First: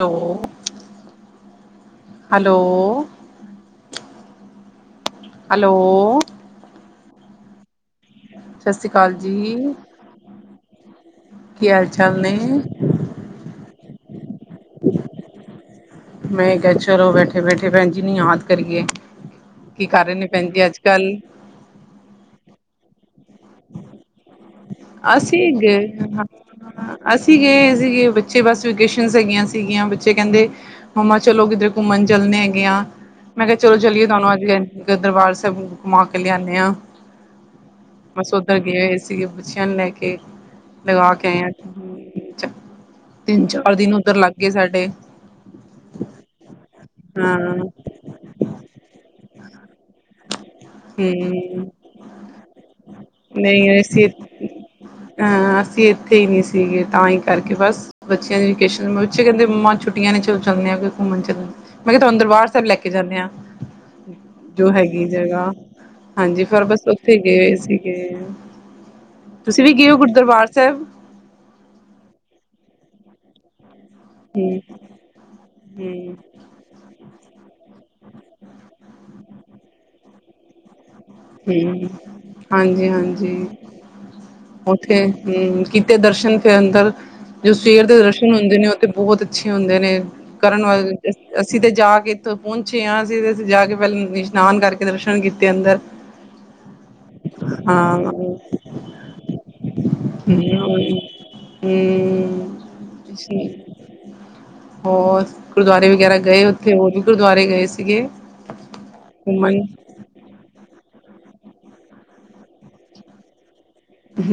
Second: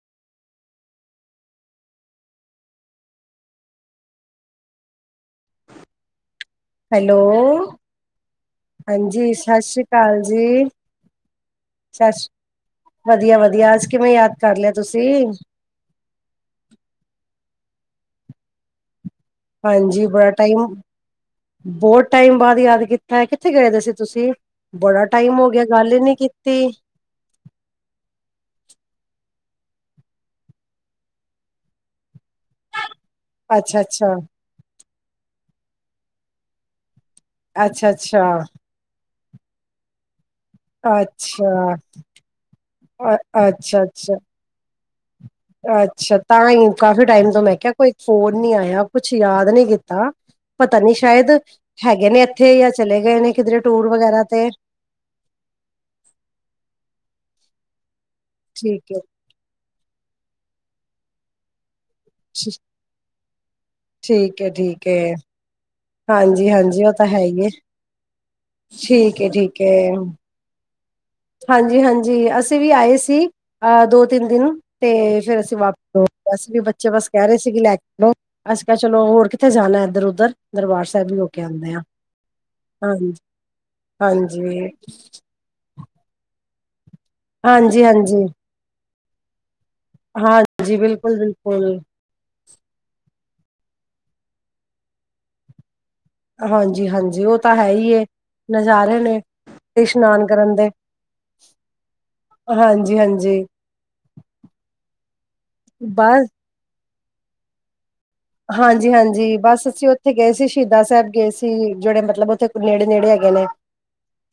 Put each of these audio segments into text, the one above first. Hello- hello hello hello ਸਤਿ ਸ਼੍ਰੀ ਅਕਾਲ ਹਾਂਜੀ, ਸਤਿ ਜੀ। ਸ੍ਰੀ ਅਕਾਲ ਜੀ,। ਕੀ ਹਾਲ ਸ ਚਾਲ ਸ੍ਰੀ ਨੇ? ਵਧੀਆ- ਵਧੀਆ, ਅੱਜ ਕਿਵੇਂ, ਯਾਦ ਕਰ ਲਿਆ ਤੁਸੀਂ? ਮੈਂ ਕਿਹਾ, ਚਲੋ ਬੈਠੇ -ਬੈਠੇ ਭੈਣ ਜੀ ਨੂੰ ਯਾਦ ਕਰੀਏ ਕੀ ਕਰ ਹਾਂਜੀ ਰਹੇ ਨੇ, ਬੜਾ ਭੈਣ ਜੀ ਟਾਈਮ ਅੱਜ ਕੱਲ? ਬਹੁਤ ਟਾਈਮ ਬਾਅਦ, ਯਾਦ ਕੀਤਾ ਹੈ। ਕਿੱਥੇ ਗਏ ਦੇ ਸੀ ਤੁਸੀਂ? ਬੜਾ ਟਾਈਮ ਅਸੀਂ ਹੋ ਗਿਆ, ਗੱਲ ਇਹ ਨੀ ਗਏ ਕੀਤੀ ਅਸੀਂ ਗਏ ਸੀਗੇ, ਬੱਚੇ ਬਸ ਵਕੇਸ਼ਨ ਹੈਗੀਆਂ ਸੀਗੀਆਂ, ਬੱਚੇ ਕਹਿੰਦੇ ਮਾਮਾ, ਚਲੋ ਕਿੱਧਰ ਘੁੰਮਣ ਚੱਲਦੇ ਹੈਗੇ ਆ ਮੈਂ ਕਿਹਾ, ਚਲੋ ਅੱਛਾ ਚਲੀਏ ਅੱਛਾ ਤੁਹਾਨੂੰ ਅੱਜ ਦਰਬਾਰ ਸਾਹਿਬ, ਘੁਮਾ ਕੇ ਲਿਆਦੇ ਆ ਅੱਛਾ ਬਸ ਅੱਛਾ ਉਧਰ ਗਏ ਹੋਏ ਸੀਗੇ ਬੱਚਿਆਂ ਨੂੰ ਲੈ ਕੇ। ਲਗਾ ਕੇ ਆਏ ਆ ਅੱਛਾ ਚੱਕ ਅ- ਤਿੰਨ ਚਾਰ ਅੱਛਾ ਦਿਨ ਉੱਧਰ ਅੱਛਾ ਲੱਗ ਗਏ ਸਾਡੇ। ਅੱਛਾ ਤਾਂ ਹੀ ਕਾਫੀ ਟਾਈਮ ਤੋਂ ਮੈਂ ਹਾਂ। ਕਿਹਾ, ਕੋਈ ਫੋਨ ਨੀ ਆਇਆ ਕੁਛ ਯਾਦ ਨੀ ਕੀਤਾ। ਪਤਾ ਨੀ ਸ਼ਾਇਦ ਹੂੰ, ਹੈਗੇ ਨੇ ਇੱਥੇ ਜਾਂ ਚਲੇ ਗਏ ਨੇ ਕਿਧਰੇ ਟੂਰ ਵਗੈਰਾ ਤੇ। ਹਾਂ ਅਸੀਂ ਇੱਥੇ ਹੀ ਨਹੀਂ ਸੀਗੇ ਤਾਂ ਹੀ ਕਰਕੇ ਬਸ ਬੱਚਿਆਂ ਦੀ ਵਕੇਸ਼ਨ ਠੀਕ ਤੇ ਹੈ ਬੱਚੇ- ਕਹਿੰਦੇ ਮੰਮਾ ਛੁੱਟੀਆਂ ਨੇ ਚਲ ਚੱਲਦੇ ਆ ਕਿੱਥੇ ਘੁੰਮਣ ਚਲਦੇ ਆ। ਮੈਂ ਕਿਹਾ ਤੁਹਾਨੂੰ ਦਰਬਾਰ ਸਾਹਿਬ ਲੈ ਕੇ ਜਾਂਨੇ ਆਂ ਠੀਕ ਹੈ ਜੋ ਠੀਕ ਹੈ ਹੈਗੀ ਜਗ੍ਹਾ। ਹਾਂਜੀ ਫਿਰ ਬਸ ਉਹ ਤਾਂ ਉੱਥੇ ਹੈ ਹੀ ਹੈ ਗਏ ਸੀਗੇ ਠੀਕ ਹੈ ਠੀਕ ਤੁਸੀਂ ਵੀ ਹੈ ਗਏ ਹੋ ਦਰਬਾਰ ਸਾਹਿਬ? ਚਲ ਹਾਂਜੀ ਹਾਂਜੀ ਅਸੀਂ ਵੀ ਆਏ ਸੀ ਅਹ ਦੋ ਤਿੰਨ ਹੂੰ ਦਿਨ ਤੇ ਫੇਰ ਅਸੀਂ ਹੂੰ ਵਾਪਸ ਬੱਚੇ ਬਸ ਕਹਿ ਰਹੇ ਸੀ ਲੈ ਕੇ ਚਲੋ, ਅਸੀਂ ਕਿਹਾ ਚਲੋ ਹੋਰ ਕਿੱਥੇ ਜਾਣਾ ਇੱਧਰ ਉਧਰ ਦਰਬਾਰ ਸਾਹਿਬ ਹੀ ਹੋ ਕੇ ਆਉਂਦੇ ਹਮ ਆ ਹਾਂਜੀ ਹਾਂਜੀ ਹਾਂਜੀ ਉੱਥੇ ਹਮ ਕੀਤੇ ਦਰਸ਼ਨ ਫਿਰ ਅੰਦਰ ਜੋ ਹਾਂਜੀ ਸਵੇਰ ਦੇ ਹਾਂਜੀ ਦਰਸ਼ਨ ਹੁੰਦੇ ਨੇ ਉਹ ਤੇ ਬਹੁਤ ਅੱਛੇ ਹੁੰਦੇ ਨੇ। ਕਰਨ ਹਾਂਜੀ ਵਾਲੇ ਦਿਨ ਬਿਲਕੁਲ ਅਸੀਂ ਤੇ ਬਿਲਕੁਲ ਜਾ ਕੇ- ਪਹੁੰਚੇ ਆ ਅਸੀਂ ਤੇ ਜਾ ਕੇ ਪਹਿਲ ਇਸ਼ਨਾਨ ਕਰਕੇ ਦਰਸ਼ਨ ਕੀਤੇ ਅੰਦਰ। ਹਾਂਜੀ ਹਾਂਜੀ ਉਹ ਤਾਂ ਹੈ ਹੀ ਹਾਂ ਏ ਹਮ ਨਜ਼ਾਰੇ ਨੇ। ਤੇ ਇਸ਼ਨਾਨ ਕਰਨ ਦੇ ਹਾਂਜੀ ਹਾਂਜੀ। ਹੋਰ! ਗੁਰਦੁਆਰੇ ਵਗੈਰਾ ਬਸ ਗਏ ਉੱਥੇ ਹੋਰ ਵੀ ਗੁਰਦੁਆਰੇ ਗਏ ਸੀਗੇ? ਹਾਂਜੀ ਹਾਂਜੀ ਘੁੰਮਣ ਬਸ ਅਸੀਂ ਉੱਥੇ ਗਏ ਸੀ ਸ਼ਹੀਦਾਂ ਸਾਹਿਬ ਗਏ ਸੀ ਜਿਹੜੇ ਮਤਲਬ ਉੱਥੇ ਨੇੜੇ ਨੇੜੇ ਹੈਗੇ ਨੇ।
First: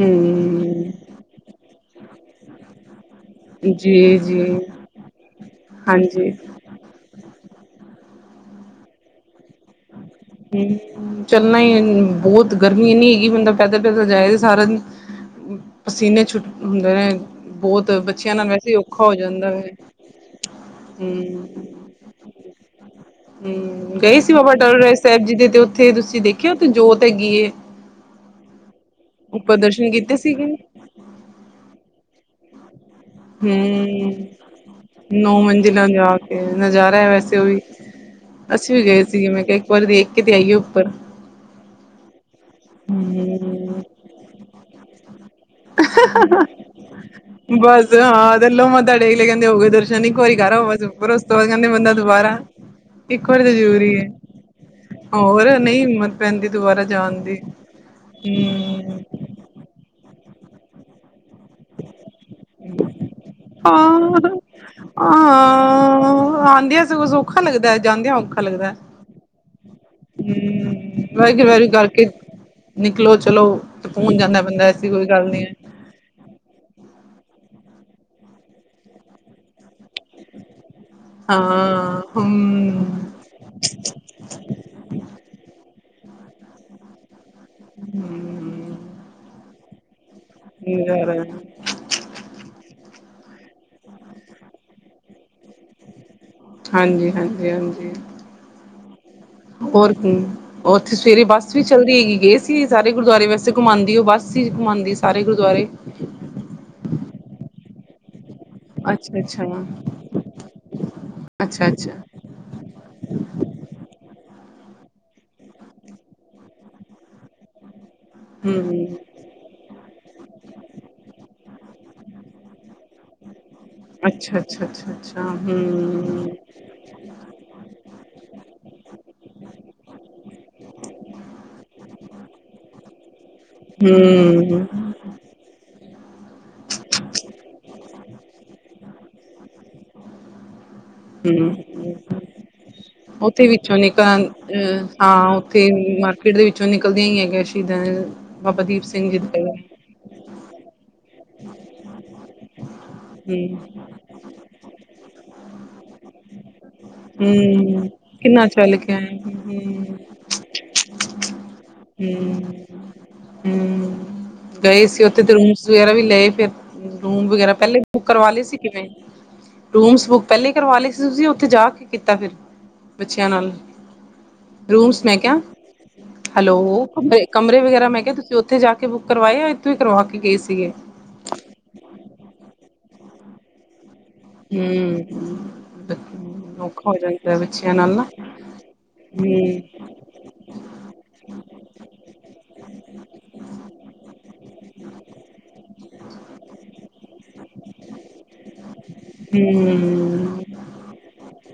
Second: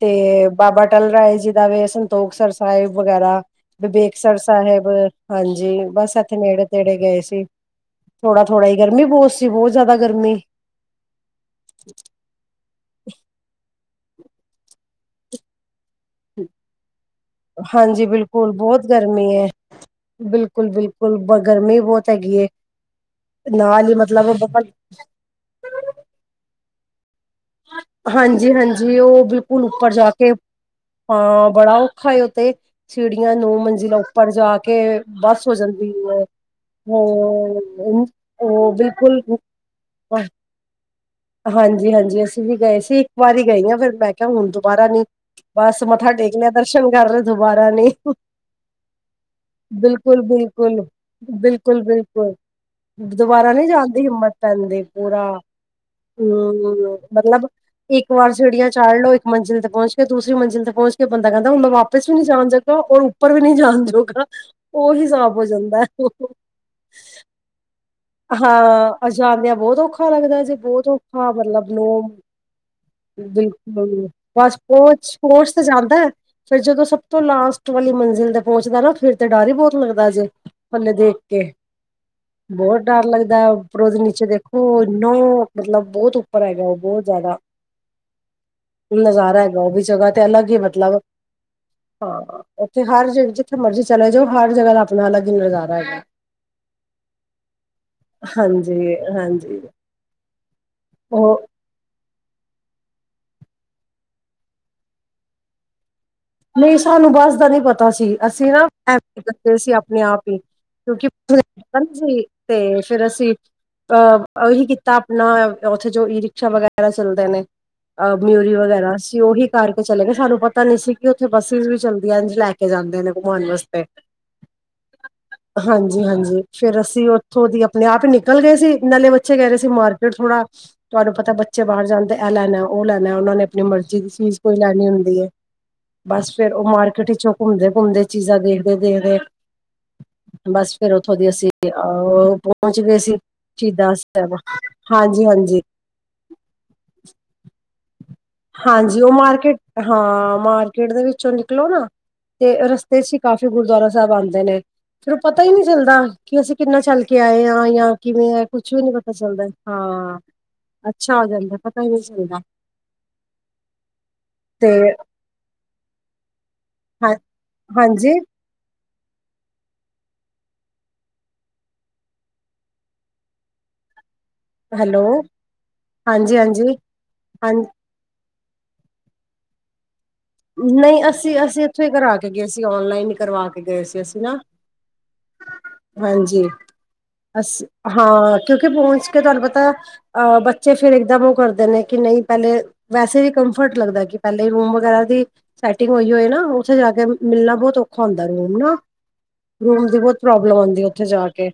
ਤੇ ਬਾਬਾ ਅਟਲ ਰਾਏ ਜੀ ਦਾ ਵੇ। ਸੰਤੋਖ ਸਰ ਸਾਹਿਬ ਵਗੈਰਾ ਜੀ ਬਿਬੇਕਸਰ ਜੀ ਸਾਹਿਬ ਹਾਂਜੀ ਬਸ ਹਾਂਜੀ ਇੱਥੇ ਨੇੜੇ ਗਏ ਸੀ। ਥੋੜਾ ਥੋੜਾ ਈ ਗਰਮੀ ਬਹੁਤ ਸੀ ਬਹੁਤ ਜ਼ਿਆਦਾ ਗਰਮੀ। ਹਮ ਚੱਲਣਾ ਹੀ ਬਹੁਤ ਗਰਮੀ ਇਨੀ ਹੈਗੀ ਬੰਦਾ ਪੈਦਲ ਪੈਦਲ ਜਾਏ ਸਾਰਾ ਦਿਨ। ਪਸੀਨੇ ਛੁੱਟ ਹੁੰਦੇ ਨੇ ਬਹੁਤ ਹਾਂਜੀ ਬੱਚਿਆਂ ਨਾਲ ਬਿਲਕੁਲ ਵੈਸੇ ਬਹੁਤ ਔਖਾ ਹੋ ਗਰਮੀ ਹੈ ਜਾਂਦਾ ਵੇ। ਬਿਲਕੁਲ ਬਿਲਕੁਲ ਬ ਗਰਮੀ ਬਹੁਤ ਹੈਗੀ ਏ। ਹਮ ਗਏ ਸੀ ਬਾਬਾ ਟੱਲ ਰਾਇ ਸਾਹਿਬ ਜੀ ਦੇ ਤੇ ਉੱਥੇ ਤੁਸੀਂ ਦੇਖਿਆ ਤੇ ਉੱਥੇ ਜੋਤ ਹੈਗੀ ਏ। ਹਾਂਜੀ ਹਾਂਜੀ ਉਹ ਬਿਲਕੁਲ ਦਰਸ਼ਨ ਉੱਪਰ ਜਾ ਕੀਤੇ ਕੇ। ਸੀਗੇ ਹਾਂ ਬੜਾ ਔਖਾ ਏ ਓ ਤੇ। ਸੀੜੀਆਂ ਨੌ ਮੰਜ਼ਿਲਾਂ ਹਮ ਉੱਪਰ ਜਾ ਕੇ ਨੌ ਬੱਸ ਹੋ ਮੰਜ਼ਿਲਾਂ ਜਾਂਦੀ ਜਾ ਏ ਕੇ ਨਜ਼ਾਰਾ ਹੈ ਵੈਸੇ ਉਹ ਵੀ ਹਮ। ਅਸੀਂ ਵੀ ਗਏ ਸੀਗੇ, ਮੈਂ ਕਿਹਾ ਇੱਕ ਵਾਰੀ ਦੇਖ ਕੇ ਤੇ ਆਈਏ ਉੱਪਰ। ਹਾਂਜੀ ਹਾਂਜੀ, ਅਸੀਂ ਵੀ ਗਏ ਸੀ ਇੱਕ ਵਾਰੀ ਗਈ ਆਂ ਹਮ ਫਿਰ ਮੈਂ ਕਿਹਾ ਹੁਣ ਦੁਬਾਰਾ ਨੀ ਬਸ ਮੱਥਾ ਟੇਕ ਲਿਆ ਦਰਸ਼ਨ ਕਰ ਲਏ ਦੁਬਾਰਾ ਨੀ। ਬਸ ਹਾਂ ਥੱਲੋਂ ਮੱਥਾ ਟੇਕ ਲਿਆ ਕਹਿੰਦੇ ਹੋ ਗਏ ਦਰਸ਼ਨ ਇੱਕ ਬਿਲਕੁਲ ਵਾਰੀ ਕਰ ਆਓ ਬਸ ਬਿਲਕੁਲ। ਉੱਪਰ ਉਸ ਤੋਂ ਬਾਅਦ ਕਹਿੰਦੇ ਬਿਲਕੁਲ ਬੰਦਾ ਬਿਲਕੁਲ ਦੁਬਾਰਾ ਇੱਕ ਵਾਰੀ ਤਾਂ ਦੁਬਾਰਾ ਨਹੀਂ ਜਾਣ ਜ਼ਰੂਰੀ ਦੀ ਹੈ ਹਿੰਮਤ ਪੈਂਦੀ ਪੂਰਾ। ਹੋਰ ਨਹੀਂ ਹਿੰਮਤ ਪੈਂਦੀ ਦੁਬਾਰਾ ਹਮ ਜਾਣ ਦੀ ਮਤਲਬ ਇੱਕ ਵਾਰ ਸੀੜੀਆਂ ਚਾੜ ਹਾਂ ਲਓ। ਮੰਜਿਲ ਤੇ ਪਹੁੰਚ ਕੇ ਦੂਸਰੀ ਮੰਜ਼ਿਲ ਪਹੁੰਚ ਕੇ ਬੰਦਾ ਕਹਿੰਦਾ ਵਾਪਿਸ ਵੀ ਨੀ ਜਾਣ ਜੋਗਾ ਜਦੋਂ ਉਹ ਉੱਪਰ ਵੀ ਨਹੀਂ ਜਾਣ ਜੋੋਗਾ ਉਹ ਹਿਸਾਬ ਹੋ ਜਾਂਦੈ ਉਹ। ਆਂਦੀਆ ਸਗੋ ਸੋਖਾ ਹਾਂ ਜਾਂਦਿਆਂ ਬਹੁਤ ਔਖਾ ਲੱਗਦਾ ਜੇ, ਬਹੁਤ ਔਖਾ ਵਾਹਿਗੁਰੂ ਵਾਹਿਗੁਰੂ ਮਤਲਬ ਨੌ ਕਰਕੇ ਨਿਕਲੋ ਚਲੋ ਬਿਲਕੁਲ ਸਕੂਨ ਜਾਂਦਾ ਬਸ ਬੰਦਾ ਐਸੀ ਕੋਈ ਪਹੁੰਚ ਗੱਲ ਨਹੀਂ ਹੈ ਪਹੁੰਚ ਤੇ ਜਾਂਦੈ। ਫਿਰ ਜਦੋਂ ਸਭ ਤੋਂ ਲਾਸਟ ਵਾਲੀ ਮੰਜ਼ਿਲ ਤੇ ਪਹੁੰਚਦਾ ਨਾ ਫੇਰ ਤੇ ਡਰ ਹੀ ਬਹੁਤ ਲੱਗਦਾ ਜੇ ਥੱਲੇ ਦੇਖ ਕੇ ਹਾਂ ਹਮ ਬਹੁਤ ਡਰ ਲੱਗਦੈ ਉੱਪਰੋਂ ਦੀ ਨੀਚੇ ਦੇਖੋ ਇੰਨਾ ਮਤਲਬ ਬਹੁਤ ਉੱਪਰ ਹੈਗਾ ਬਹੁਤ ਜ਼ਿਆਦਾ ਨਜ਼ਾਰਾ ਐਗਾ ਓ ਵੀ ਜਗਾ ਤੇ ਅਲੱਗ ਈ ਮਤਲਬ ਹਾਂ, ਓਥੇ ਹਰ ਜਗ ਜਿੱਥੇ ਮਰਜੀ ਚਲੇ ਜੋ ਹਰ ਜਗਾ ਦਾ ਅਪਨਾ ਅਲਗ ਈ ਨਜ਼ਾਰਾ ਐ ਹਾਂਜੀ ਹਾਂਜੀ ਹਾਂਜੀ, ਹਾਂਜੀ ਹਾਂਜੀ ਹੋਰ ਕੀ ਹੋਥੇ ਸਵੇਰੇ ਈ ਉਹ ਬਸ ਬੱਸ ਵੀ ਚੱਲਦੀ ਐਗੀ ਏ ਗਏ ਸੀ ਸਾਰੇ ਗੁਰਦੁਆਰੇ ਵੱਸੇ ਘੁਮਾਂਦੀ ਓ ਬੱਸ ਈ ਘੁਮਾਂਦੀ ਸਾਰੇ ਗੁਰਦੁਆਰੇ ਨਈ ਸਾਨੂੰ ਬੱਸ ਦਾ ਨੀ ਪਤਾ ਸੀ। ਅਸੀ ਨਾ ਅੱਛਾ ਅੱਛਾ [unintelligible] ਸੀ ਅਪਨੇ ਆਪ ਈ, ਕਯੋਕਿ ਅੱਛਾ ਅੱਛਾ ਤੇ ਫੇਰ ਅਸੀ ਅ ਓਹੀ ਕੀਤਾ ਅਪਨਾ ਓਥੇ ਜੋ ਈ ਰਿਕਸ਼ਾ ਵਗੈਰਾ ਚੱਲਦੇ ਨੇ। ਅ ਮਯੂਰੀ ਵਗੈਰਾ ਹਮ ਸੀ ਓਹੀ ਕਾਰਕੇ ਚੱਲੇ ਗੇ ਸਾਨੂੰ ਪਤਾ ਨੀ ਸੀ ਕੀ ਓਥੇ ਬੱਸਿਸ ਵੀ ਚੱਲਦੀਐ ਐਂਜ ਲੈਕੇ ਜਾਂਦੇ ਨੇ ਘਮੋਨ ਵੱਸ ਅੱਛਾ-ਅੱਛਾ, ਅੱਛਾ-ਅੱਛਾ। ਹਾਂਜੀ-ਹਾਂਜੀ ਫੇਰ ਅਸੀ ਓਥੋਂ ਦੀ ਅਪਨੇ ਆਪ ਈ ਨਿਕਲ ਗੇ ਸੀ ਨਾਲੇ ਬਚੇ ਕੈ ਰੇ ਸੀ ਮਾਰਕੀਟ ਥੋੜਾ ਤੁਆਨੂੰ ਪਤੈ ਬੱਚੇ ਬਾਹਰ ਜਾਨਦੇ ਐ ਲੈਨੈ ਓ ਲੈਨੈ ਓਨਾ ਨੇ ਅਪਨੀ ਮਰਜੀ ਦੀ ਚੀਜ ਕੋਈ ਹੂੰ-ਹੂੰ, ਲੈਨੀ ਓਂਦੀ ਏ ਬਾੱਸ ਫੇਰ ਓ ਮਾਰਕੀਟ ਇਚੋ ਘੁੰਮਦੇ-ਘੁੰਮਦੇ ਚੀਜ਼ਾ ਦੇਖਦੇ-ਦੇਖਦੇ ਬਾੱਸ ਫੇਰ ਓਥੋਂ ਦੀ ਅਸੀ ਅ ਪੋਂਚ ਗਏ ਸੀ, ਉੱਥੇ ਵਿੱਚੋਂ ਸ਼ੀਦਾ ਨਿਕਲ ਸੈਬ। ਅ ਹਾਂ ਓਥੇ ਈ ਮਾਰਕੀਟ ਦੇ ਵਿੱਚੋ ਨਿਕਲਦੀਯਾ ਈ ਐਗੈ ਸ਼ੀਦਾਂ ਹਾਂਜੀ ਓ ਮਾਰਕੀਟ, ਹਾਂ ਮਾਰਕੀਟ ਦੇ ਵਿੱਚੋਂ ਨਿਕਲੋ ਨਾ ਤੇ ਰਸਤੇ ਚ ਈ ਕਾਫੀ ਹੂੰ-ਹੂੰ, ਗੁਰੂਦੁਆਰਾ ਸੈਬ ਆਂਦੇ ਨੇ, ਫੇਰ ਓ ਪਤਾ ਈ ਨੀ ਚੱਲਦਾ ਕਿ ਅਸੀ ਕਿੰਨਾ ਚੱਲ ਕੇ ਆਏ ਆ ਯਾ ਕਿਵੇਂ ਐ ਕਿੰਨਾ ਕੁਛ ਚੱਲ ਵੀ ਨੀ ਕੇ ਪਤਾ ਆਏ ਚੱਲਦਾ, ਹਾਂ ਅੱਛਾ ਹੋ ਜਾਂਦੈ ਪਤਾ ਈ ਨੀ ਚੱਲਦਾ। ਹੂੰ, ਤੇ ਗਏ ਸੀ ਓਥੇ ਤੇ ਰੂਮਸ ਵਗੈਰਾ ਵੀ ਲਏ ਫੇਰ ਹਾਂ ਰੂਮ ਵਗੈਰਾ ਪੈਲੇ ਈ ਬੁੱਕ ਹਾਂਜੀ ਕਰਵਾ ਲੇ ਸੀ ਕਿਵੇਂ। ਰੂਮਸ ਬੁੱਕ ਪੈਲੇ ਈ ਕਰਵਾ ਲੇ ਸੀ ਤੁਸੀ ਓਥੇ ਜਾ ਕੇ ਕੀਤਾ ਫੇਰ, ਬੱਚੇਆਂ ਨਾਲ ਰੂਮਸ ਹੈਲੋ ਮੈਂ ਕਯਾ, ਹਾਂਜੀ ਹਾਂਜੀ ਹੈਲੋ ਕਮਰੇ- ਹਾਂ ਕਮਰੇ ਵਗੈਰਾ ਮੈਂ ਕਯਾ ਤੁਸ ਤੇ ਓਥੇ ਜਾ ਕੇ ਬੁੱਕ ਕਰਵਾਏ ਆ ਇਥੋਂ ਈ ਕਰਵਾ ਕੇ ਗਏ ਸੀ। ਨਈ ਅਸੀ-ਅਸੀ ਐਥੋ ਈ ਕਰਾ ਕੇ ਗਏ ਸੀ ਔਨਲਾਈਨ ਈ ਕਰਵਾ ਕੇ ਗਏ ਸੀ ਅਸੀ। ਹੂੰ। ਹਾਂਜੀ, ਔਖਾ ਹੋ ਜਾਂਦਾ ਅਸੀ ਬੱਚਿਆਂ ਨਾਲ ਨਾ ਹਾਂ ਕਿਯੋਕਿ ਪੋਂਚ ਕੇ ਤੁਆਨੂੰ ਹੂੰ ਪਤਾ ਅ ਬੱਚੇ ਫੇਰ ਏਕਦਮ ਓ ਕਰਦੇ ਨੇ ਕਿ ਨਈ ਪੈਲੇ ਵੈਸੇ ਵੀ ਕੰਫਰਟ ਲੱਗਦੈ ਕਿ ਪੈਲੇ ਈ ਰੂਮ ਵਗੈਰਾ ਦੀ ਸੈਟਿੰਗ ਹੋਈ ਹੋਏ ਨਾ ਓਥੇ ਜਾ ਕੇ ਮਿਲਨਾ ਬੋਤ ਔਖਾ ਹੋਂਦੈ ਰੂਮ ਨਾ ਰੂਮ ਦੀ ਬੋਤ ਹੂੰ ਪ੍ਰੋਬਲਮ ਓਂਦੀ ਏ ਓਥੇ ਜਾ ਕੇ,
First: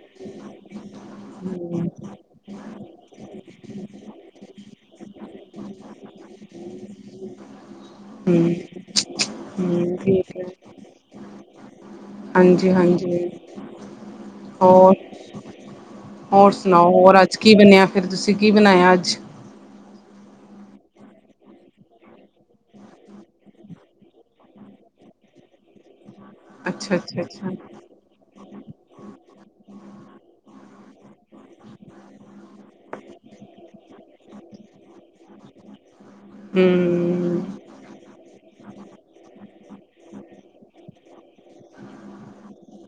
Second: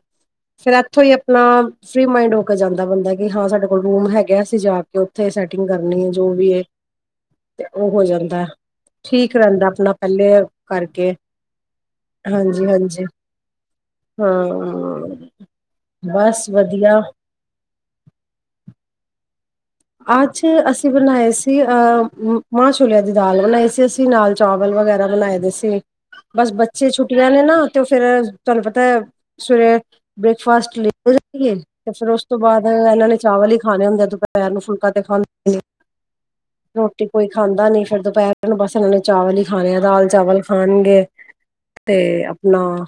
ਫੇਰ ਐਥੋ ਈ ਅਪਨਾ ਹੂੰ ਫਰੀ ਮਾਇੰਡ ਹੋ ਕੇ ਜਾਂਦੈ ਬੰਦਾ ਕਿ ਹਾਂ ਸਾਡੇ ਕੋਲ ਰੂਮ ਹੈਗੇ ਆ ਅਸੀ ਜਾ ਕੇ ਓਥੇ ਸੈਟਿੰਗ ਕਰਨੀ ਏ ਜੋ ਵੀ ਏ ਹ ਤੇ ਓ ਹੋ ਜਂਦੈ, ਠੀਕ ਰੈਂਦੈ ਅਪਨਾ ਹੂੰ ਪੈਲੇ ਠੀਕ ਕਾਰਕੇ ਹਾਂਜੀ-ਹਾਂਜੀ। ਹਾਂ ਹੋਰ, ਬਸ ਹੋਰ ਸੁਨਾਓ ਵਧੀਆ ਹੋਰ ਆੱਜ ਅੱਜ ਕੀ ਬਨੇਆ ਫੇਰ ਤੁਸੀ ਕੀ ਬਨਾਏਆ ਆੱਜ ਆੱਜ ਅਸੀ ਬਨਾਏ ਸੀ ਅ ਮਾਂ ਛੋਲੇਆਂ ਦੀ ਦਾਲ ਬਨਾਈ ਸੀ ਅਸੀ ਨਾਲ ਚਾਵਲ ਵਗੈਰਾ ਬਨਾਏ ਦੇ ਸੀ, ਬਾੱਸ ਬੱਚੇ ਅੱਛਾ ਅੱਛਾ ਛੁੱਟੀਆਂ ਨੇ ਅੱਛਾ ਨਾ ਤੇ ਓ ਫੇਰ ਤਾਨੂੰ ਪਤੈ, ਸਵੇਰ ਬ੍ਰੇਕਫਾਸਟ [unintelligible] ਤੇ ਫੇਰ ਉਸ ਤੋ ਬਾਦ ਐਨਾ ਨੇ ਚਾਵਲ ਈ ਖਾਨੇ ਹੋਂਦੇ ਦੋ ਪੈਰ ਨੂੰ ਫੁਲਕਾ ਤੇ ਖਾਨ ਹੂੰ [unintelligible] ਟੀ ਕੋਈ ਖਾਂਦਾ ਨੀ ਫੇਰ ਦੋਪੈਰ ਨੂੰ ਬਾੱਸ ਐਨਾ ਨੇ ਚਾਵਲ ਹੀ ਖਾਨੇ ਐ ਦਾਲ-ਚਾਵਲ ਖਾਨਗੇ ਤੇ ਅਪਨਾ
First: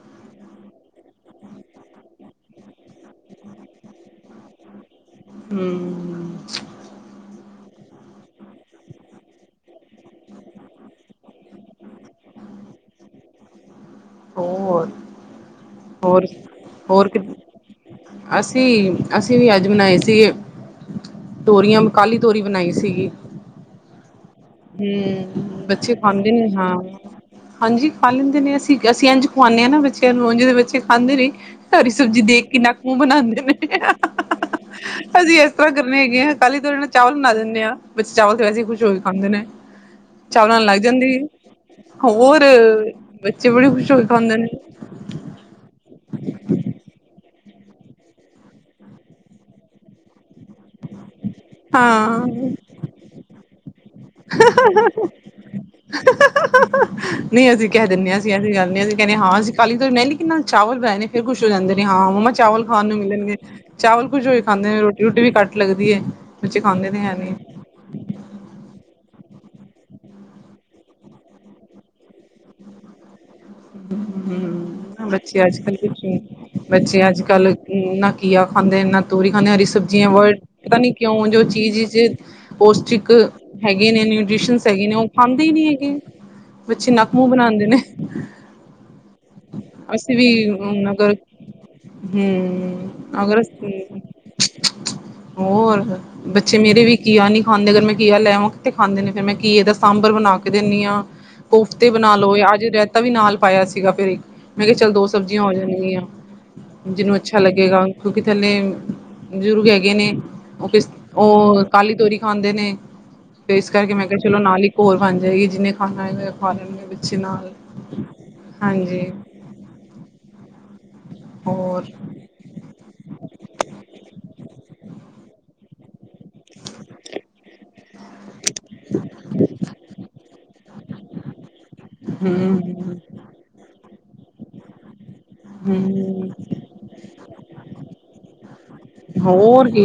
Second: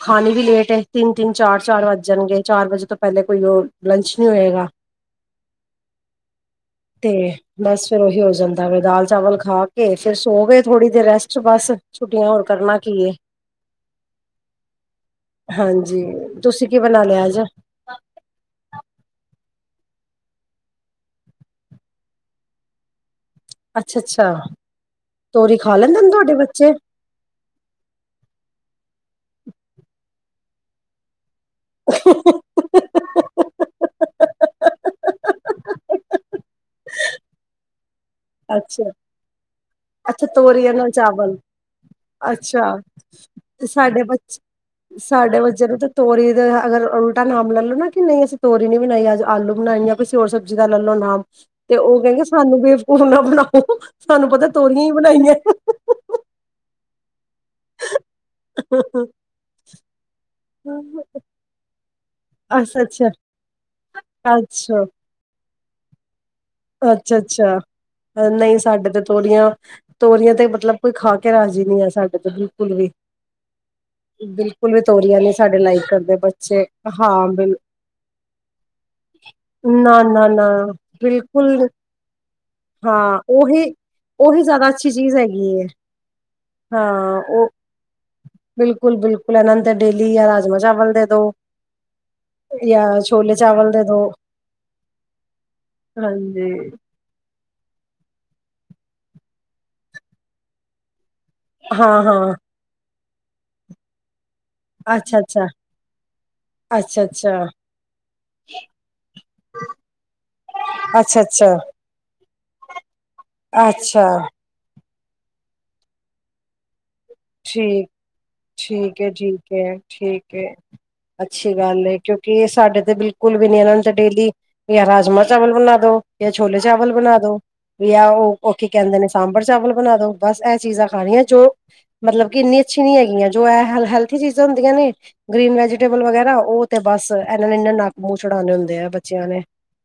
ਖਾਣੀ ਵੀ ਲੇਟ ਐ। ਤਿੰਨ ਤਿੰਨ, ਚਾਰ ਚਾਰ ਵੱਜ ਜਾਣਗੇ ਚਾਰ ਵਜੇ ਤੋਂ ਪਹਿਲੇ ਕੋਈ ਉਹ ਲੰਚ ਨਹੀਂ ਹੋਏਗਾ। ਹੁੰ। ਤੇ ਬਸ ਫੇਰ ਉਹੀ ਹੋ ਜਾਂਦਾ ਵ ਦਾਲ ਚਾਵਲ ਖਾ ਕੇ ਫਿਰ ਸੋ ਗਏ ਥੋੜੀ ਦੇਰ ਰੈਸਟ ਬਸ। ਛੁੱਟੀਆਂ ਹੋਰ ਕਰਨਾ ਕੀ ਏ। ਹੋਰ, ਹਾਂਜੀ ਹੋਰ ਕੀ ਤੁਸੀਂ ਬਣਾ ਹੋਰ ਕਿ ਲਿਆ ਅੱਜ ਅਸੀਂ, ਅਸੀਂ ਵੀ ਅੱਜ ਬਣਾਏ ਸੀਗੇ। ਤੋਰੀਆਂ ਕਾਲੀ ਤੋਰੀ ਬਣਾਈ ਸੀਗੀ। ਅੱਛਾ-ਅੱਛਾ। ਹੁੰ, ਬੱਚੇ ਖਾਂਦੇ ਨੇ ਹਾਂ। ਹਾਂਜੀ, ਖਾ ਲੈਂਦੇ ਨੇ ਅਸੀਂ, ਅਸੀਂ ਇੰਜ ਖੁਵਾਂਦੇ ਹਾਂ ਨਾ ਬੱਚਿਆਂ ਨੂੰ ਉਂਜ ਤੇ ਬੱਚੇ ਖਾਂਦੇ ਨੀ। ਹਰੀ ਸਬਜ਼ੀ ਦੇਖ ਕੇ ਨੱਕ ਮੂੰਹ ਬਣਾਦੇ ਨੇ। ਅਸੀਂ ਇਸ ਤਰ੍ਹਾਂ ਕਰਨੇ ਹੈਗੇ ਆ ਕਾਲੀ ਤੋਰੀ ਨਾਲ ਚਾਵਲ ਬਣਾ ਲੈਣੇ ਹਾਂ। ਬੱਚੇ ਚਾਵਲ ਤੇ ਵੈਸੇ ਖੁਸ਼ ਅੱਛਾ ਹੋ ਕੇ ਖਾਂਦੇ ਨੇ। ਅੱਛਾ ਚਾਵਲਾਂ ਨਾਲ ਤੋਰੀਆਂ ਲੱਗ ਜਾਂਦੀ, ਚਾਵਲ ਹੋਰ ਅੱਛਾ ਬੱਚੇ ਤੇ ਬੜੀ ਖੁਸ਼ ਹੋ ਸਾਡੇ ਕੇ ਬੱਚੇ ਖਾਂਦੇ ਨੇ। ਸਾਡੇ ਬਚੇ ਨੂੰ ਤਾਂ ਤੋਰੀ ਦੇ ਅਗਰ ਉਲਟਾ ਨਾਮ ਲੈ ਲਓ ਨਾ ਕਿ ਨਹੀਂ ਅਸੀਂ ਤੋਰੀ ਨੀ ਬਣਾਈ ਅੱਜ ਆਲੂ ਬਣਾਈ ਆ ਕਿਸੀ ਹੋਰ ਸਬਜ਼ੀ ਦਾ ਲਲੋ ਨਾਮ ਤੇ ਉਹ ਕਹਿੰਦੇ ਹਾਂ, ਸਾਨੂੰ ਬੇਵਕੂਫ ਨਾ ਬਣਾਓ। ਸਾਨੂੰ ਪਤਾ ਤੋਰੀਆਂ ਹੀ ਬਣਾਈਆਂ। ਨਹੀਂ ਅਸੀਂ ਕਹਿ ਦਿੰਨੇ ਆ। ਅਸੀਂ ਜਾਨੇ ਆਂ ਤੇ ਅਸੀਂ ਕਹਿਨੇ ਆਂ, ਹਾਂ ਅਸੀ ਕਾਲੀ ਤੋਰੀ [unintelligible] ਲੇਕਿਨ ਨਾਲ ਚਵਲ ਬਣਾਏ ਨੇ ਫੇਰ ਖੁਸ਼ ਹੋ ਜਾਂਦੇ ਨੇ ਹਾਂ ਮਮਾ ਚਾਵਲ ਅੱਛਾ ਖਾਣ ਨੂੰ ਅੱਛਾ ਮਿਲਣਗੇ, ਚਾਵਲ ਖੁਸ਼ ਹੋ ਕੇ ਖਾਂਦੇ ਅੱਛਾ ਰੋਟੀ ਰੋਟੀ ਵੀ ਕੱਟ ਲੱਗਦੀ ਏ। ਬੱਚੇ ਖਾਂਦੇ ਤੇ ਹੈ ਨੀ। ਅੱਛਾ-ਅੱਛਾ ਨਹੀਂ ਸਾਡੇ ਤੇ ਤੋਰੀਆਂ ਤੋਰੀਆਂ ਤੇ ਮਤਲਬ ਕੋਈ ਖਾ ਕੇ ਰਾਜ਼ੀ ਨਹੀਂ ਹੈ ਸਾਡੇ ਤੇ ਬਿਲਕੁਲ ਵੀ। [inaudible] ਬਿਲਕੁਲ ਵੀ ਹੂੰ, ਤੋਰੀਆਂ ਨੀ ਬੱਚੇ ਸਾਡੇ ਅੱਜ ਕੱਲ ਲਾਈਕ ਦੇਖੇ, ਕਰਦੇ ਬੱਚੇ ਅੱਜ ਹਾਂ ਕੱਲ ਬਿਲ ਨਕ ਘੀਆ ਖਾਂਦੇ ਨਾ ਤੋਰੀ ਖਾਂਦੇ ਹਰੀ ਨਾ ਸਬਜ਼ੀਆਂ ਨਾ ਅਵੋਇਡ ਨਾ ਪਤਾ ਨੀ ਕਿਉਂ ਜੋ ਬਿਲਕੁਲ ਚੀਜ਼ 'ਚ ਪੋਸ਼ਟਿਕ ਹਾਂ ਉਹੀ ਹੈਗੇ ਨੇ, ਉਹੀ ਨਿਊਟ੍ਰੀਸ਼ਨ ਜ਼ਿਆਦਾ ਹੈਗੇ ਅੱਛੀ ਨੇ ਉਹ ਚੀਜ਼ ਖਾਂਦੇ ਹੀ ਹੈਗੀ ਨੀ ਹੈਗੇ। ਬੱਚੇ ਨਕ ਹਾਂ ਮੂੰਹ ਉਹ ਬਣਾਦੇ ਨੇ। ਬਿਲਕੁਲ, ਬਿਲਕੁਲ ਇਨ੍ਹਾਂ ਨੂੰ ਤੇ ਡੇਲੀ ਅਸੀਂ ਜਾਂ ਵੀ ਰਾਜਮਾ ਹੁਣ ਚਾਵਲ ਦੇ ਅਗਰ ਦੋ ਜਾਂ ਹੂੰ ਛੋਲੇ ਅਗਰ ਚਾਵਲ ਦੇ ਦੋ। ਅਸੀਂ- ਹੋਰ ਹਾਂਜੀ ਬੱਚੇ ਮੇਰੇ ਵੀ ਘੀਆ ਨੀ ਖਾਂਦੇ, ਅਗਰ ਮੈਂ ਘੀਆ ਲੈਵਾਂ ਕਿਥੇ ਖਾਂਦੇ ਨੇ ਫਿਰ ਮੈਂ ਘੀਏ ਦਾ ਸਾਂਬਰ ਬਣਾ ਕੇ ਦਿੰਦੀ ਆ। ਹਾਂ ਕੋਫਤੇ ਬਣਾ ਹਾਂ ਲਓ ਅੱਜ ਰੈਇਤਾ ਵੀ ਨਾਲ ਪਾਇਆ ਸੀਗਾ ਘਰੇ। ਫੇਰ ਮੈਂ ਕਿਹਾ ਚੱਲ ਦੋ ਅੱਛਾ ਸਬਜ਼ੀਆਂ ਅੱਛਾ ਹੋ ਜਾਣਗੀਆਂ। ਜਿਹਨੂੰ ਅੱਛਾ ਲੱਗੇਗਾ, ਕਿਉਕਿ ਥੱਲੇ ਬਜ਼ੁਰਗ ਹੈਗੇ ਨੇ ਉਹ ਕਿਸ, ਅੱਛਾ ਅੱਛਾ ਉਹ ਕਾਲੀ ਤੋਰੀ ਖਾਂਦੇ ਨੇ। ਤੇ ਇਸ ਕਰਕੇ ਮੈਂ ਅੱਛਾ ਕਿਹਾ ਚਲੋ ਨਾਲ ਇੱਕ ਹੋਰ ਬਣ ਜਾਏਗੀ ਜਿੰਨੇ ਖਾਣਾ ਹੋਏਗਾ, ਖਾ ਲੈਣਗੇ ਬੱਚੇ ਨਾ ਠੀਕ, ਠੀਕ ਐ, ਠੀਕ ਐ, ਠੀਕ ਐ ਅੱਛੀ ਹੋਰ ਗੱਲ ਹੈ ਕਿਉਂਕ ਕਿ ਸਾਡੇ ਤੇ ਬਿਲਕੁਲ ਵੀ ਨੀ ਇਹਨਾਂ ਨੂੰ ਤਾਂ ਡੇਲੀ ਜਾਂ ਰਾਜਮਾਂ ਚਾਵਲ ਬਣਾ ਦੋ ਜਾਂ ਛੋਲੇ ਚਾਵਲ ਬਣਾ ਦੋ। ਯਾ ਉਹ ਕੀ ਕਹਿੰਦੇ ਨੇ ਸਾਂਬਰ ਚਾਵਲ ਬਣਾ ਦੋ ਬਸ ਇਹ ਚੀਜ਼ਾਂ ਖਾਣੀਆਂ ਜੋ ਮਤਲਬ ਕਿ ਇੰਨੀ ਅੱਛੀ ਨੀ ਹੂੰ ਹੈਗੀਆਂ ਜੋ ਇਹ ਐ ਐ ਹੈਲਥੀ ਚੀਜ਼ਾਂ ਹੁੰਦੀਆਂ ਨੇ ਗ੍ਰਰੀਨ ਵੈਜੀਟੇਬਲ ਹੂੰ ਵਗੈਰਾ ਉਹ ਤੇ ਬਸ ਇਹਨਾਂ ਨੇ ਇੰਨਾ ਨ ਨੱਕ ਮੂੰਹ ਚੜਾਨੇ ਹੁੰਦੇ ਆ। ਬੱਚਿਆਂ ਨੇ ਹੋਰ ਕੀ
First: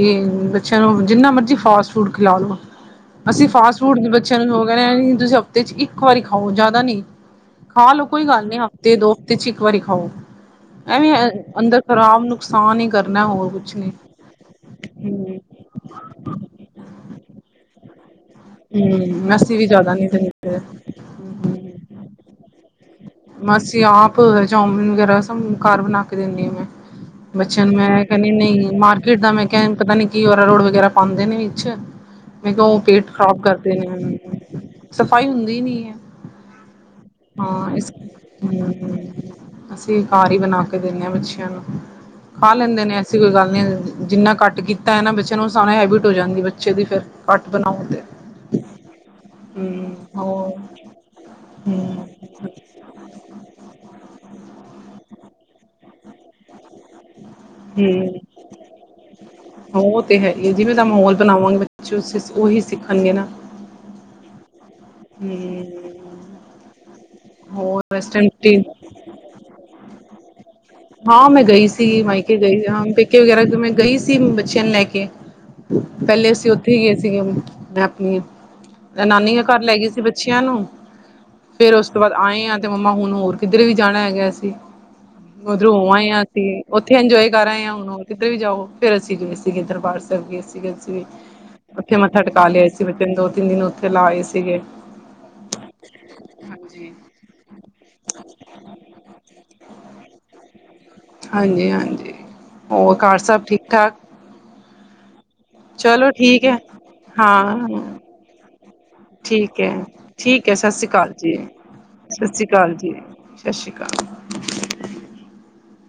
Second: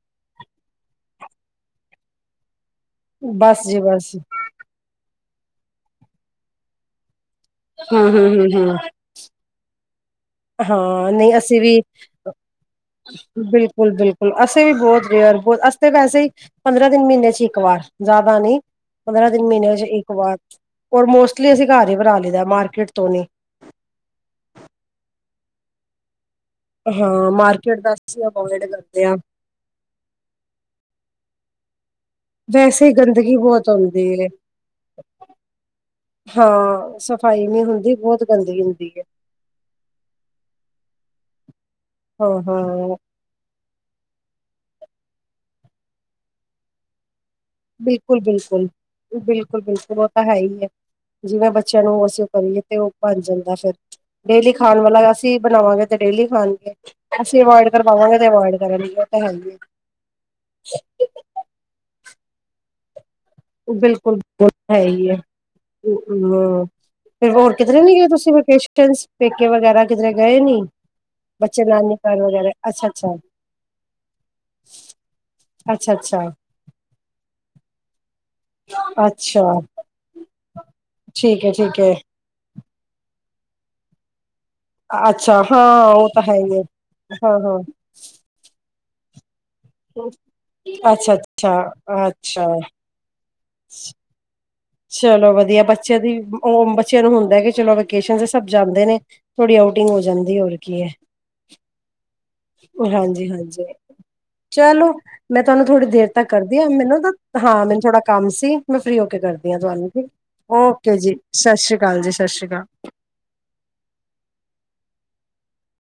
ਬੱਚਿਆਂ ਨੂੰ ਜਿੰਨਾ ਮਰਜੀ ਫਾਸਟ ਫੂਡ ਖਿਲਾ ਲੋੋ। ਅਸੀਂ ਬਸ ਜੀ ਫਾਸਟ ਫੂਡ ਬਸ ਬੱਚਿਆਂ ਨੂੰ ਕੈਨੇ ਕੀ ਤੁਸੀਂ ਹਫ਼ਤੇ ਚ ਇੱਕ ਵਾਰੀ ਖਾਓ ਜ਼ਿਆਦਾ ਨਈ। ਖਾ ਲੋ ਹੂੰ ਕੋਈ ਹੂੰ ਗੱਲ ਹੂੰ ਨਈ, ਹੂੰ ਹਫ਼ਤੇ ਦੋ ਹਫ਼ਤੇ ਚ ਇਕ ਵਾਰੀ ਖਾਓ। ਹਾਂ ਐਵੇਂ ਨਹੀਂ ਅਸੀਂ ਵੀ ਅੰਦਰ ਖ਼ਰਾਬ ਨੁਕਸਾਨ ਹੀ ਕਰਨਾ ਹੋਰ ਕੁਛ ਨੀ। ਬਿਲਕੁਲ ਬਿਲਕੁਲ ਅਸੀਂ ਵੀ ਬਹੁਤ ਰੇਅਰ, ਬਹੁਤ ਅਸੀਂ ਤਾਂ ਵੈਸੇ ਹੀ ਪੰਦਰਾਂ ਤਿੰਨ ਮਹੀਨੇ ਚ ਇੱਕ ਵਾਰ ਜ਼ਿਆਦਾ ਨਈ। ਪੰਦਰਾਂ ਹੂੰ ਦਿਨ ਅਸੀਂ ਵੀ ਮਹੀਨਿਆਂ ਚ ਜ਼ਿਆਦਾ ਨਹੀਂ ਇੱਕ ਵਾਰ ਦਿੰਦੇ। ਓਰ ਮੋਸਟਲੀ ਅਸੀਂ ਘਰ ਈ ਬਣਾ ਲਈ ਦਾ ਮਾਰਕੀਟ ਤੋਂ ਨੀ ਮਾਸੀ ਆਪ ਚੌਮਿਨ ਵਗੈਰਾ ਸਭ ਘਰ ਬਣਾ ਕੇ ਦੇਨੀ ਹਾਂ ਮੈਂ ਹਾਂ ਬੱਚਿਆਂ ਨੂੰ ਮਾਰਕੀਟ ਦਾ ਮੈਂ ਅਸੀਂ ਕਹਨੀ ਨਈ ਅਵੋਇਡ ਨਈ ਕਰਦੇ ਹਾਂ ਮਾਰਕੀਟ ਦਾ ਮੈਂ ਕਿਆ ਪਤਾ ਨੀ ਕੀ ਅਰਾਰੋਟ ਵਗੈਰਾ ਪਾਂਦੇ ਨੇ ਵਿੱਚ ਮੈਂ ਕਿਆ ਓਹ ਵੈਸੇ ਹੀ ਪੇਟ ਗੰਦਗੀ ਖ਼ਰਾਬ ਬਹੁਤ ਕਰਦੇ ਹੁੰਦੀ ਨੇ ਹੈ ਸਫ਼ਾਈ ਹੁੰਦੀ ਨੀ ਐ। ਹਾਂ ਸਫ਼ਾਈ ਨਹੀਂ ਹਾਂ ਇਸ ਹੁੰਦੀ ਬਹੁਤ ਗੰਦਗੀ ਹੁੰਦੀ ਹੈ ਅਸੀਂ ਘਰ ਈ ਬਣਾ ਕੇ ਦੇਨੇ ਆਂ ਬੱਚਿਆਂ ਨੂੰ। ਹਾਂ ਖਾ ਲੈਂਦੇ ਨੇ ਹਾਂ ਐਸੀ ਕੋਈ ਗੱਲ ਨਈ, ਜਿੰਨਾ ਘੱਟ ਕੀਤਾ ਹੈ ਨਾ ਬੱਚਿਆਂ ਨੂੰ ਊਸ ਹਿਸਾਬ ਨਾਲ ਹੈਬਿਟ ਹੋ ਜਾਂਦੀ। ਬੱਚੇ ਵੀ ਫਿਰ ਘੱਟ ਬਣਾ ਬਿਲਕੁਲ-ਬਿਲਕੁਲ, ਹੂੰ ਬਿਲਕੁਲ-ਬਿਲਕੁਲ, ਓਹ ਤਾਂ ਹੈ ਹੋਰ ਈ ਐ। ਜਿਵੇਂ ਬੱਚਿਆਂ ਨੂੰ ਹੂੰ। ਓਸ ਕਰੀਏ ਤੇ ਓਹ ਬਣ ਜਾਂਦਾ ਫੇਰ ਡੇਲੀ ਖਾਣ ਵਾਲਾ ਯਾ ਅਸੀਂ ਬਣਾਵਾਂਗੇ ਤੇ ਡੇਲੀ ਖਾਣਗੇ ਅਸੀਂ ਅਵਾਯਡ ਕਰਵਾਵਾਂਗੇ ਤੇ ਅਵਾਯਡ ਕਰਣਗੇ। ਹਾਂ ਉਹ ਤੇ ਹੈ ਈ ਏ, ਜਿਵੇਂ ਦਾ ਮਾਹੌਲ ਹੈ। ਬਣਾਵਾਂਗੇ ਬੱਚੇ ਉਸੀ ਸੀ ਓਹੀ ਸਿੱਖਣਗੇ ਨਾ ਬਿਲਕੁਲ ਬ ਹੈ ਹੀ ਹੈ ਹ ਹਮ ਮ ਫੇਰ ਹੋਰ ਕਿਧਰੇ ਨੀ ਗਏ ਵੈਸਟਰਨ ਤੁਸੀਂ ਰੂਟੀਨ ਵਕੇਸ਼ਨਸ ਪੇਕੇ ਵਗੈਰਾ ਕਿਧਰੇ ਗਏ ਨਈ? ਹਾਂ ਮੈਂ ਗਈ ਸੀ ਮਾਯਕੇ ਗਈ ਹਾਂ ਅੱਛਾ ਅੱਛਾ ਪੇਕੇ ਵਗੈਰਾ ਮੈਂ ਗਈ ਸੀ ਬੱਚਿਆਂ ਨ ਲੈ ਕੇ ਅੱਛਾ ਅੱਛਾ ਪੈਲੇ ਅਸੀਂ ਓਥੇ ਹੀ ਗਏ ਸੀਗੇ ਮੈਂ ਆਪਣੀ ਮੈਂ ਨਾਨੀ ਦੇ ਅੱਛਾ ਘਰ ਲੈ ਗਈ ਸੀ ਬੱਚਿਆਂ ਨੂੰ ਠੀਕ ਹੈ ਫੇਰ ਠੀਕ ਉਸ ਹੈ ਤੋਂ ਬਾਅਦ ਆਏ ਹਾਂ ਤੇ ਮੰਮਾ ਹੁਣ ਹੋਰ ਕਿੱਧਰੇ ਵੀ ਜਾਣਾ ਹੈਗੈ, ਅਸੀ। ਅੱਛਾ ਉਧਰੋਂ ਹੋ ਉਹ ਆਏ ਤਾਂ ਹਾਂ ਹੈ ਤੇ ਹੀ ਹੈ ਓਥੇ ਇੰਜੋਏ ਕਰ ਆਏ ਹਾਂ ਹੁਣ ਕਿਧਰ ਵੀ ਜਾਓ ਫੇਰ ਅਸੀਂ ਗਏ ਸੀਗੇ ਦਰਬਾਰ ਸੈਬ ਗਏ ਸੀਗੇ ਅਸੀਂ ਵੀ ਅੱਛਾ ਅੱਛਾ ਓਥੇ ਮੱਥਾ ਟਿਕਾ ਅੱਛਾ ਲਿਆਏ ਸੀ। ਤਿੰਨ ਦੋ ਤਿੰਨ ਦਿਨ ਓਥੇ ਲਾ ਆਏ ਸੀਗੇ ਚਲੋ ਵਦੀਆ ਬੱਚਿਆਂ ਦੀ ਓਹ ਹਾਂਜੀ ਬੱਚਿਆਂ ਨੂੰ ਹੁੰਦਾ ਕਿ ਚਲੋ ਵੈਕੇਸ਼ਨਸ ਚ ਸਭ ਜਾਂਦੇ ਨੇ। ਥੋੜੀ ਆਊਟਿੰਗ ਹੋ ਜਾਂਦੀ ਐ ਹਾਂਜੀ-ਹਾਂਜੀ, ਹੋਰ ਘਰ ਹਾਂਜੀ ਸਭ ਹਾਂਜੀ ਠੀਕ-ਠਾਕ? ਚਲੋ, ਮੈਂ ਤੁਹਾਨੂੰ ਥੋੜੀ ਦੇਰ ਚਲੋ ਤੱਕ ਠੀਕ ਐ, ਕਰਦੀ ਆਂ। ਮੈਨੂੰ ਤਾਂ ਹਾਂ ਮੈਨੂੰ ਥੋੜਾ ਕੰਮ ਸੀ ਮੈਂ ਫ੍ਰੀ ਹੋ ਕੇ ਕਰਦੀ ਹਾਂ। ਠੀਕ ਐ, [unintelligible] ਠੀਕ ਐ ਸਤਿ ਸ੍ਰੀ ਓਕੇ ਜੀ ਸ ਸ਼੍ਰੀ ਕਾਲ ਜੀ ਸ ਸ਼੍ਰੀ ਕਾਲ। ਸ ਸ੍ਰੀ ਕਾਲ।